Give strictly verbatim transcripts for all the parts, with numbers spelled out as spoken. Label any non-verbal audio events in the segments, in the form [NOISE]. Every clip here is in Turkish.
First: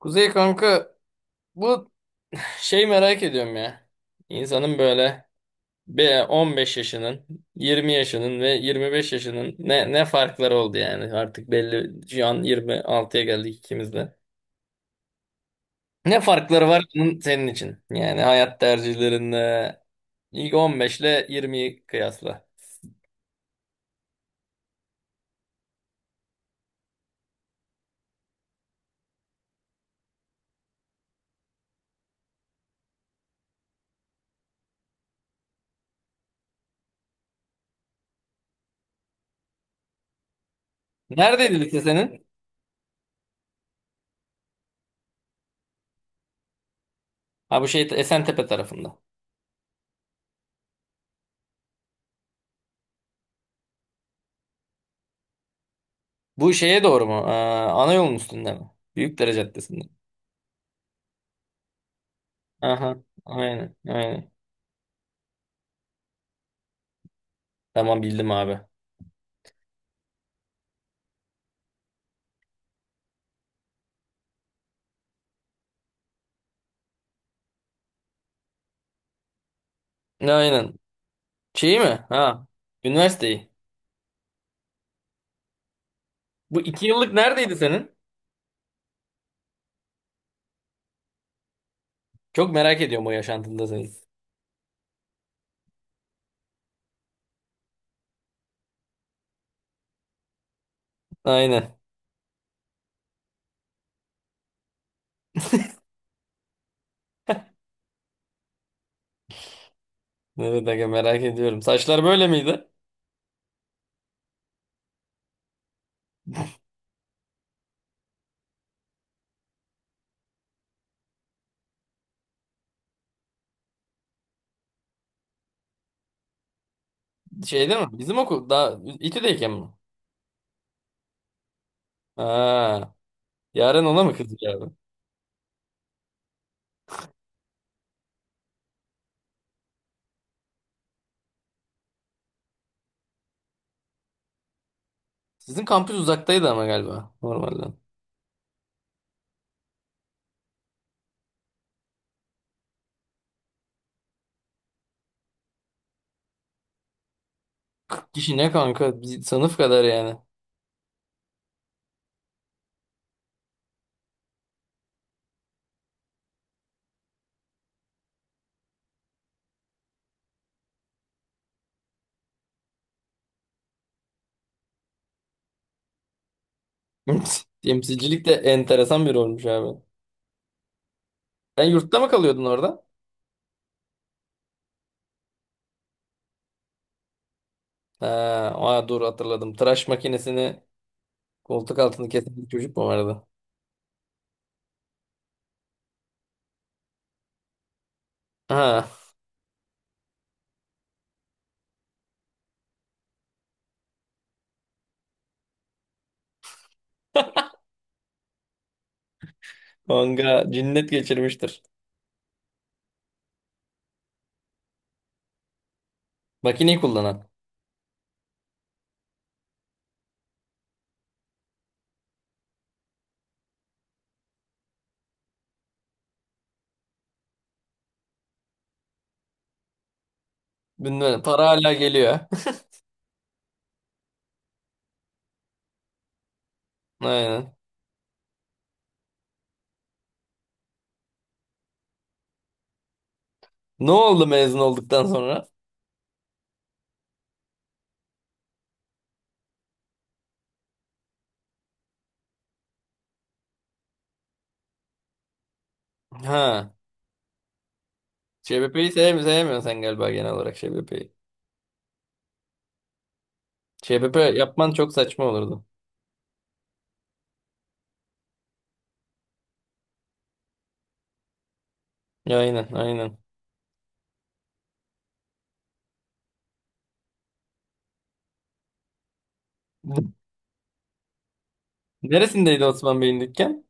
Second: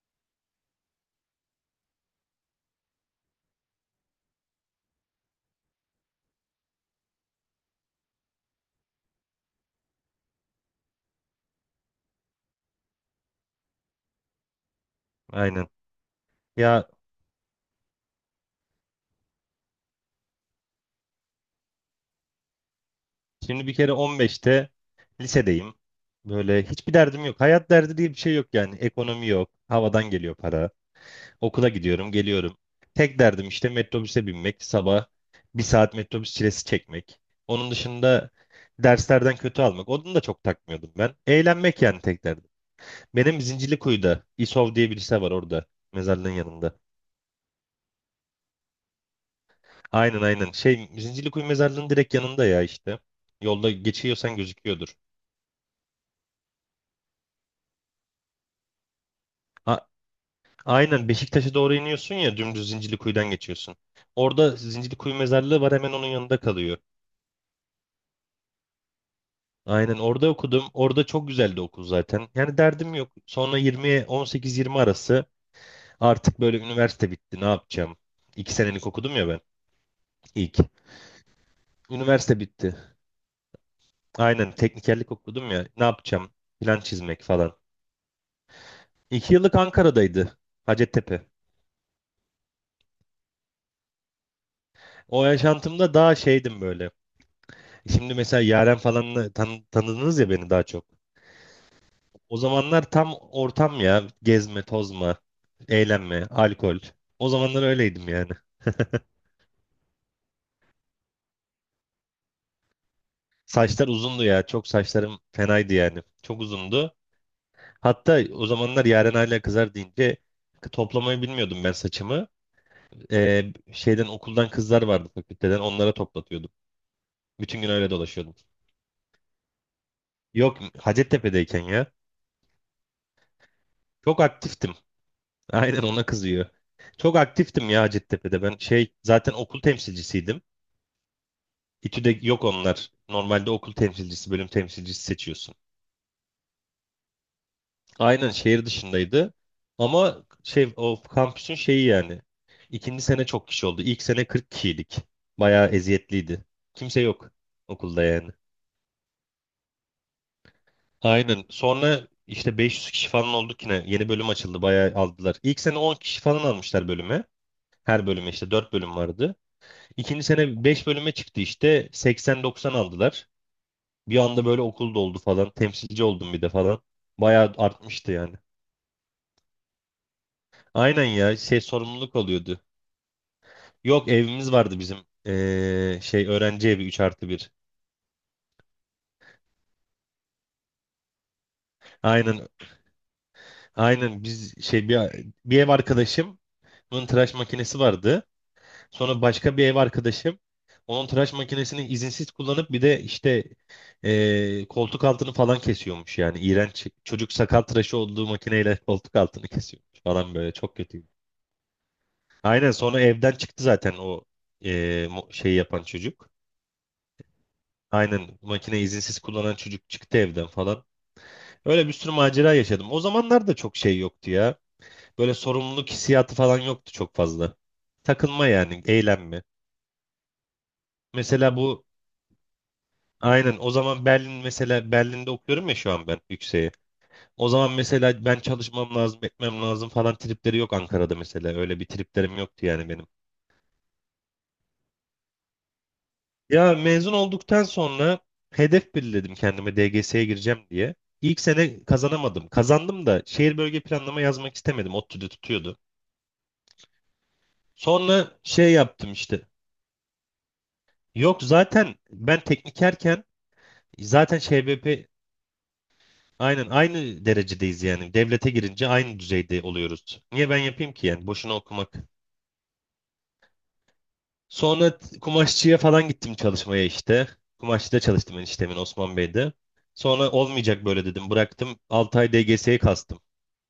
Kuzey kanka, bu şey merak ediyorum ya. İnsanın böyle bir on beş yaşının, yirmi yaşının ve yirmi beş yaşının ne ne farkları oldu yani artık belli şu an yirmi altıya geldik ikimiz de. Aynen. Ne farkları var Ya bunun senin için? Yani hayat tercihlerinde ilk on beş ile yirmiyi kıyasla. şimdi bir kere on beşte lisedeyim. Böyle hiçbir derdim yok. Hayat derdi diye bir şey yok yani. Ekonomi yok. Havadan geliyor para. Okula gidiyorum, geliyorum. Tek derdim işte metrobüse binmek. Sabah bir saat metrobüs çilesi çekmek. Onun dışında derslerden kötü almak. Onu da çok takmıyordum ben. Neredeydi lise Eğlenmek yani tek senin? derdim. Benim Zincirlikuyu'da İSOV diye bir lise var orada. Mezarlığın yanında. Ha, bu şey Esentepe tarafında. Aynen, aynen. Şey Zincirlikuyu mezarlığın direkt yanında ya işte. Yolda geçiyorsan gözüküyordur. Bu şeye doğru mu? Aa, ana yolun üstünde mi? Büyükdere Caddesi'nde. Ha, aynen Beşiktaş'a doğru iniyorsun ya dümdüz Aha, Zincirlikuyu'dan aynen, geçiyorsun. aynen. Orada Zincirlikuyu mezarlığı var hemen onun yanında kalıyor. Tamam, bildim abi. Aynen orada okudum. Orada çok güzeldi okul zaten. Yani derdim yok. Sonra yirmiye on sekiz yirmi arası artık böyle üniversite bitti ne yapacağım? iki senelik okudum ya ben ilk. Aynen. Şeyi mi? Üniversite Ha. bitti. Üniversiteyi. Aynen teknikerlik okudum ya ne yapacağım? Bu Plan iki yıllık çizmek neredeydi falan. senin? iki yıllık Ankara'daydı. Hacettepe. Çok merak ediyorum o yaşantında senin. O yaşantımda daha şeydim böyle. Şimdi mesela Yaren falanla tan tanıdınız ya beni daha çok. Aynen. O zamanlar tam ortam ya. Gezme, tozma, eğlenme, alkol. O zamanlar öyleydim yani. Evet aga, merak ediyorum. Saçlar böyle miydi? Saçlar uzundu ya. Çok saçlarım fenaydı yani. Çok uzundu. Hatta o zamanlar Yaren hala kızar deyince toplamayı bilmiyordum ben saçımı. Ee, şeyden okuldan kızlar vardı fakülteden. Onlara toplatıyordum. Bütün gün Şeyde mi? öyle Bizim dolaşıyordum. okul daha İTÜ'deyken mi? Yok Hacettepe'deyken ya. Ha. Yaren ona mı Çok kızdı abi? aktiftim. Aynen ona kızıyor. Çok aktiftim ya Hacettepe'de. Ben şey zaten okul temsilcisiydim. İTÜ'de yok onlar. Normalde okul temsilcisi, bölüm temsilcisi seçiyorsun. Sizin kampüs uzaktaydı ama galiba normalden. Aynen şehir dışındaydı. Ama şey o kampüsün şeyi yani. İkinci sene çok kişi oldu. İlk sene kırk kişiydik. Bayağı eziyetliydi. Kimse yok okulda kırk yani. kişi ne kanka? Biz sınıf kadar yani. Aynen. Sonra işte beş yüz kişi falan olduk yine. Yeni bölüm açıldı. Bayağı aldılar. İlk sene on kişi falan almışlar bölüme. Her bölüme işte dört bölüm vardı. İkinci sene beş bölüme çıktı işte. seksen doksan aldılar. Bir anda böyle okul doldu falan. Temsilci oldum bir de falan. [LAUGHS] Bayağı artmıştı Temsilcilik de yani. enteresan bir olmuş abi. Aynen ya şey Sen yurtta mı sorumluluk kalıyordun oluyordu. orada? Yok evimiz vardı bizim. Ee, şey öğrenci evi üç artı bir. Ha, aa, dur hatırladım. Tıraş makinesini koltuk altını kesen bir Aynen, çocuk mu vardı? aynen, biz şey bir, bir ev arkadaşım bunun tıraş makinesi vardı. Ha. Sonra başka bir ev arkadaşım onun tıraş makinesini izinsiz kullanıp bir de işte ee, koltuk altını falan kesiyormuş yani. İğrenç. Çocuk [LAUGHS] sakal tıraşı olduğu makineyle koltuk altını kesiyormuş falan Manga böyle çok cinnet kötü. geçirmiştir. Aynen sonra evden çıktı zaten o e, mu- şeyi yapan çocuk. Makineyi kullanan. Aynen makine izinsiz kullanan çocuk çıktı evden falan. Öyle bir sürü macera yaşadım. O zamanlar da çok şey yoktu ya. Böyle sorumluluk hissiyatı falan yoktu çok fazla. Takılma yani, eğlenme. Bilmem, para Mesela hala bu geliyor. aynen o zaman Berlin mesela Berlin'de okuyorum ya şu an ben yükseğe. [LAUGHS] O Aynen. zaman mesela ben çalışmam lazım, etmem lazım falan tripleri yok Ankara'da mesela. Öyle bir triplerim yoktu yani benim. Ne oldu mezun olduktan sonra? Ya mezun olduktan sonra hedef belirledim kendime D G S'ye gireceğim diye. İlk sene kazanamadım. Kazandım da şehir bölge planlama yazmak istemedim. ODTÜ'de tutuyordu. Ha. Sonra şey ÇBP'yi yaptım sevmi işte. sevmiyorsun sen galiba, genel olarak ÇBP'yi. Yok zaten ben teknikerken ÇBP zaten yapman çok ŞBP saçma olurdu. aynen aynı derecedeyiz yani. Devlete girince aynı düzeyde oluyoruz. Niye ben yapayım ki yani boşuna okumak. Ya, aynen aynen. Sonra t- kumaşçıya falan gittim çalışmaya işte. Kumaşçıda çalıştım eniştemin Osman Bey'de. [LAUGHS] Sonra olmayacak böyle dedim. Bıraktım altı ay Neresindeydi D G S'ye Osman Bey'in kastım. dükkan?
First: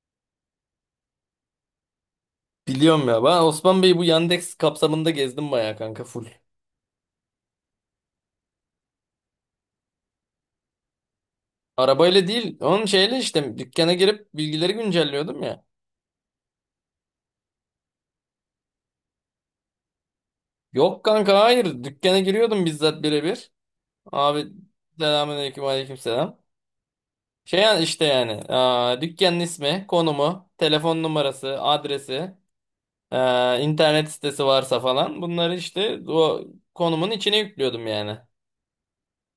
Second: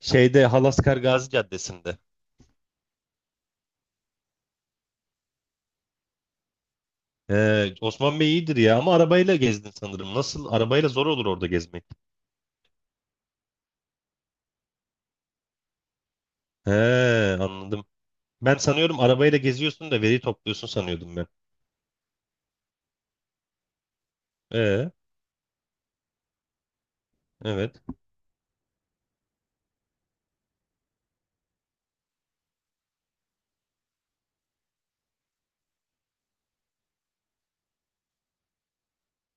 Şeyde Halaskar Gazi Caddesi'nde. Biliyorum ya. Ben Osman Bey'i bu Yandex kapsamında gezdim bayağı kanka, full. He, Osman Bey iyidir ya ama arabayla gezdin sanırım. Nasıl? Arabayla zor olur orada gezmek. Arabayla değil. Onun şeyle işte dükkana girip bilgileri güncelliyordum ya. He, anladım. Ben sanıyorum arabayla geziyorsun da veri topluyorsun Yok sanıyordum ben. kanka, hayır. Dükkana giriyordum bizzat birebir. Abi, E, selamünaleyküm aleykümselam. Şey yani evet. işte yani aa, dükkanın ismi, konumu, telefon numarası, adresi, eee, internet sitesi varsa falan bunları işte o konumun içine yüklüyordum yani.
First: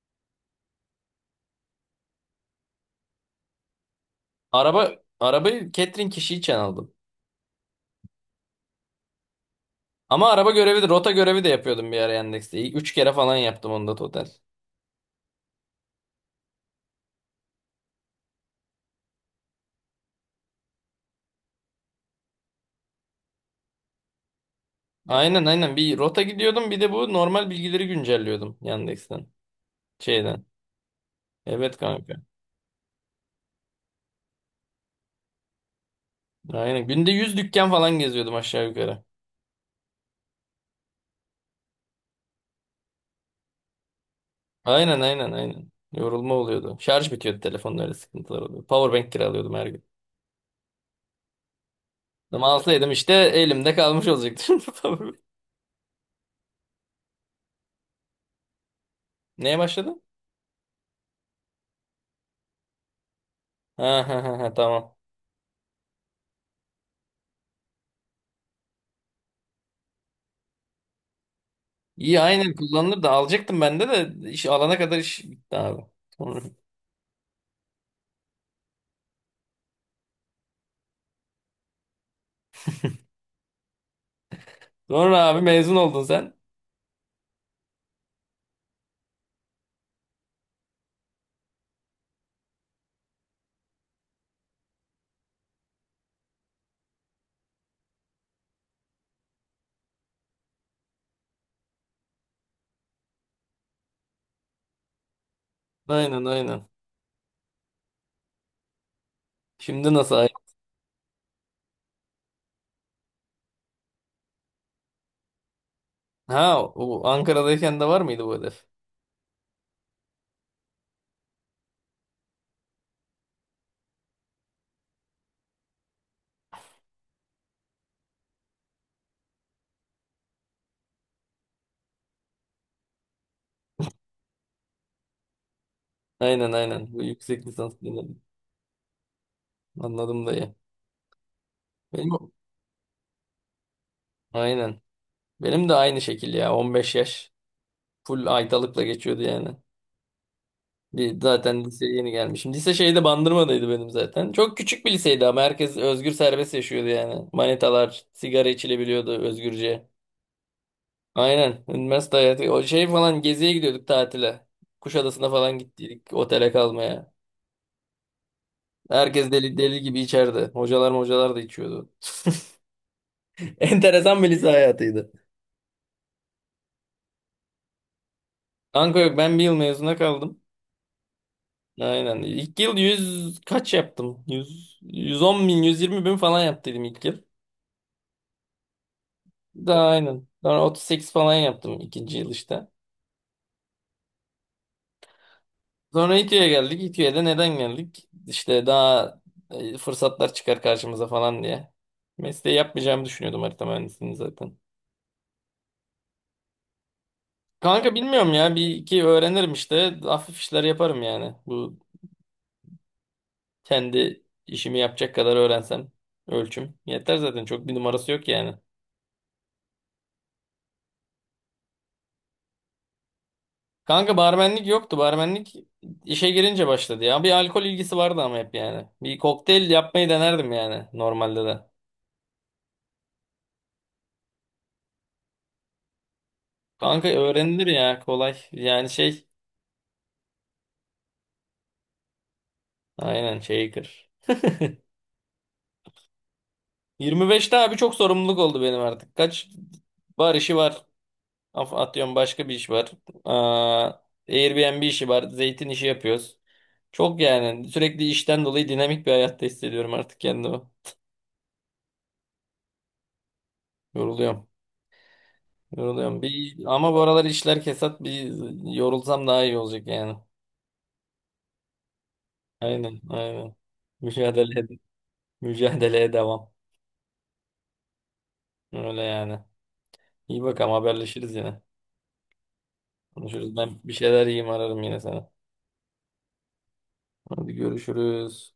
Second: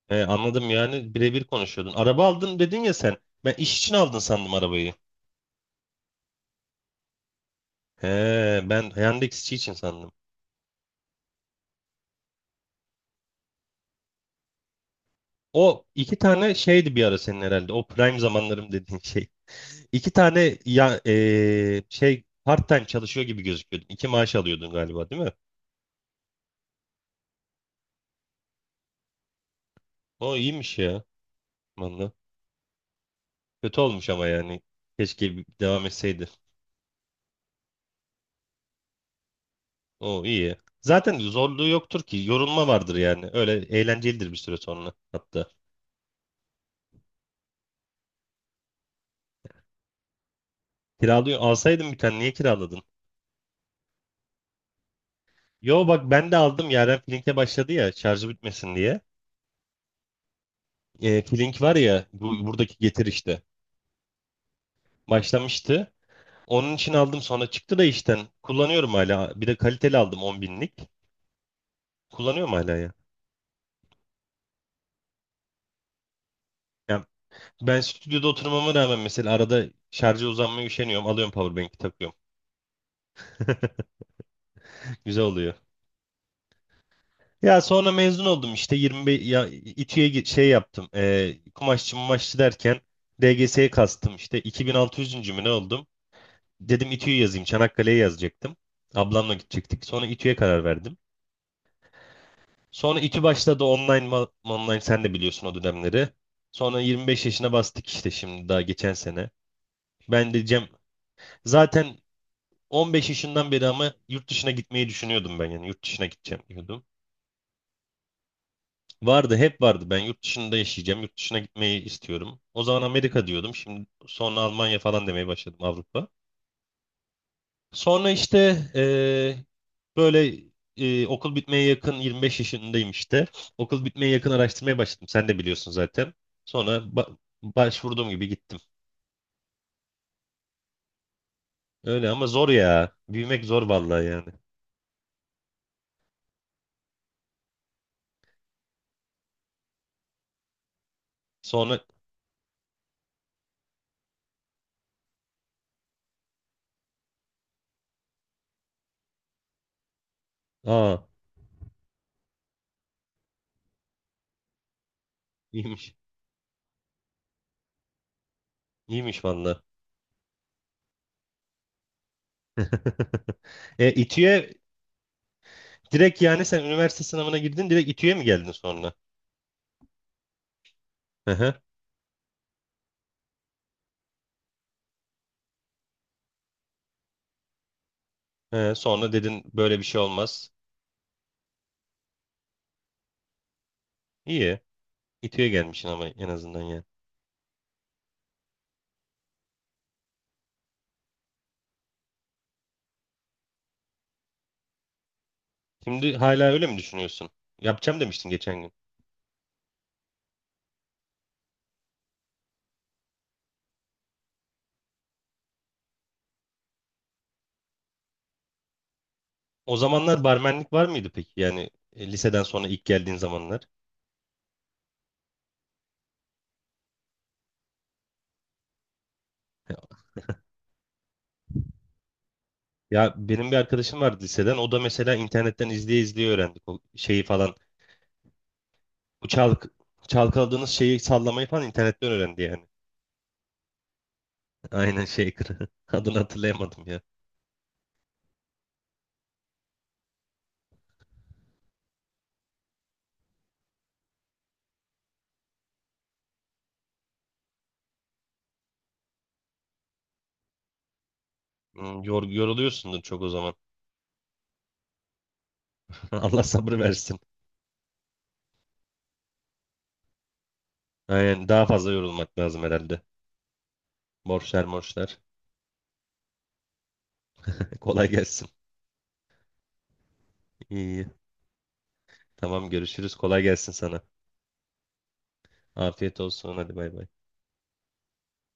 E, anladım yani birebir konuşuyordun. Araba aldın dedin ya sen. Ben iş için aldın sandım arabayı. Araba arabayı catering kişi için aldım. He, ben Yandex işi için sandım. Ama araba görevi de rota görevi de yapıyordum bir ara Yandex'te. Üç kere falan yaptım onda total. O iki tane şeydi bir ara senin herhalde. O prime zamanlarım dediğin şey. [LAUGHS] İki tane ya e, şey part time çalışıyor gibi gözüküyordun. İki maaş alıyordun galiba değil mi? Aynen aynen, bir rota gidiyordum, bir de bu normal bilgileri güncelliyordum Yandex'ten, O şeyden. iyiymiş ya. Evet Valla. kanka. Kötü olmuş ama yani. Keşke bir- devam etseydi. Aynen günde yüz dükkan falan geziyordum aşağı yukarı. O iyi ya. Zaten zorluğu yoktur ki. Yorulma vardır yani. Öyle eğlencelidir bir süre sonra Aynen aynen hatta. aynen. Yorulma oluyordu. Şarj bitiyordu telefonun, öyle sıkıntılar oluyordu. Powerbank kiralıyordum her gün. Kiralıyor. Alsaydın bir tane niye Ama kiraladın? alsaydım işte elimde kalmış olacaktı. [LAUGHS] Powerbank. Yo bak ben de aldım. Yaren Flink'e başladı ya şarjı bitmesin diye. Neye başladın? E, Flink var ya bu, buradaki Getir işte. Ha, ha, ha, ha, tamam. Başlamıştı. Onun için aldım sonra çıktı da işten. Kullanıyorum hala. Bir de kaliteli aldım on binlik. İyi Kullanıyorum aynen, hala ya. kullanılır da alacaktım ben de, de iş alana kadar iş bitti abi. Sonra, Ya ben stüdyoda oturmama rağmen mesela arada şarja uzanmaya üşeniyorum. Alıyorum powerbank'i takıyorum. [LAUGHS] sonra Güzel abi oluyor. mezun oldun sen. Ya sonra mezun oldum işte yirmi beş ya İTÜ'ye gi- şey yaptım. E, kumaşçı mumaşçı derken D G S'ye kastım işte iki bin altı yüz mü ne oldum? Dedim İTÜ'yü yazayım. Çanakkale'ye yazacaktım. Ablamla gidecektik. Sonra İTÜ'ye karar verdim. Sonra İTÜ başladı online ma- online sen de biliyorsun o dönemleri. Aynen aynen. Sonra yirmi beş yaşına bastık işte şimdi daha geçen sene. Şimdi nasıl? ay- Ben de Cem zaten on beş yaşından beri ama yurt dışına gitmeyi düşünüyordum ben yani yurt dışına gideceğim Ha diyordum. o Ankara'dayken de var mıydı bu hedef? Vardı hep vardı ben yurt dışında yaşayacağım yurt dışına gitmeyi istiyorum. O zaman Amerika diyordum şimdi sonra Almanya falan demeye başladım Avrupa. Sonra işte eee, böyle eee, okul bitmeye yakın yirmi beş yaşındayım işte. Okul bitmeye yakın araştırmaya başladım sen de biliyorsun zaten. Aynen Sonra aynen. Bu ba- yüksek lisans başvurduğum dönemi. gibi gittim. Anladım dayı. Öyle ama Benim, zor ya büyümek zor vallahi yani. aynen. Benim de aynı şekil ya, on beş yaş. Full aydalıkla geçiyordu yani. Bir, zaten Sonra liseye yeni gelmişim. Lise şeyde Bandırma'daydı benim zaten. Çok küçük bir liseydi ama herkes özgür serbest yaşıyordu yani. Manitalar, sigara içilebiliyordu özgürce. aa Aynen. Üniversite hayatı. O şey falan geziye gidiyorduk tatile. Kuşadası'na falan iyiymiş gittiydik otele kalmaya. iyiymiş Herkes deli vallahi. deli gibi içerdi. Hocalar hocalar da içiyordu. [LAUGHS] [LAUGHS] E, Enteresan bir lise İTÜ'ye hayatıydı. direkt yani sen üniversite sınavına girdin direkt İTÜ'ye mi geldin sonra? Kanka yok, ben bir yıl mezuna kaldım. Hı hı. Aynen. İlk yıl yüz kaç yaptım? yüz yüz on bin, yüz yirmi bin falan yaptıydım ilk yıl. E, sonra dedin böyle bir Daha şey aynen. olmaz. Sonra otuz sekiz falan yaptım ikinci yıl işte. İyi. İTÜ'ye gelmişsin ama Sonra en İTÜ'ye azından geldik. yani. İTÜ'ye de neden geldik? İşte daha e, fırsatlar çıkar karşımıza falan diye. Mesleği yapmayacağımı düşünüyordum, harita mühendisliğini zaten. Şimdi hala öyle mi düşünüyorsun? Kanka Yapacağım demiştin bilmiyorum ya. geçen Bir gün. iki öğrenirim işte. Hafif işler yaparım yani. Bu kendi işimi yapacak kadar öğrensem. Ölçüm. Yeter zaten. Çok bir numarası yok yani. O zamanlar barmenlik var mıydı peki? Yani e, liseden sonra ilk geldiğin zamanlar. Kanka barmenlik yoktu. Barmenlik işe girince başladı ya. Bir alkol ilgisi vardı ama hep yani. Bir kokteyl yapmayı denerdim yani normalde de. Ya benim bir arkadaşım vardı liseden. O da mesela internetten izleye izleye öğrendik o Kanka şeyi falan. öğrenilir ya, kolay. Yani şey, Bu çalk çalkaladığınız şeyi sallamayı falan internetten öğrendi yani. aynen, shaker. Aynen shaker. [LAUGHS] Adını hatırlayamadım. yirmi beşte abi çok sorumluluk oldu benim artık. Kaç bar işi var. Af- Atıyorum başka bir iş var. Aa, Airbnb işi var. Zeytin işi yapıyoruz. Çok yani sürekli işten dolayı dinamik bir hayatta hissediyorum artık kendimi. Hmm, Yor yoruluyorsundur çok o zaman. Yoruluyorum. [LAUGHS] Yoruluyorum. Allah Bir, sabır ama bu versin. aralar işler kesat, bir yorulsam daha iyi olacak yani. Aynen daha fazla yorulmak lazım Aynen herhalde. aynen. Mücadele, Borçlar ed- morçlar. mücadeleye devam. [LAUGHS] Kolay gelsin. Öyle yani. İyi bakalım, İyi. haberleşiriz yine. Tamam görüşürüz. Kolay Konuşuruz. gelsin Ben bir sana. şeyler yiyeyim, ararım yine sana. Afiyet olsun. Hadi bay bay. Hadi görüşürüz.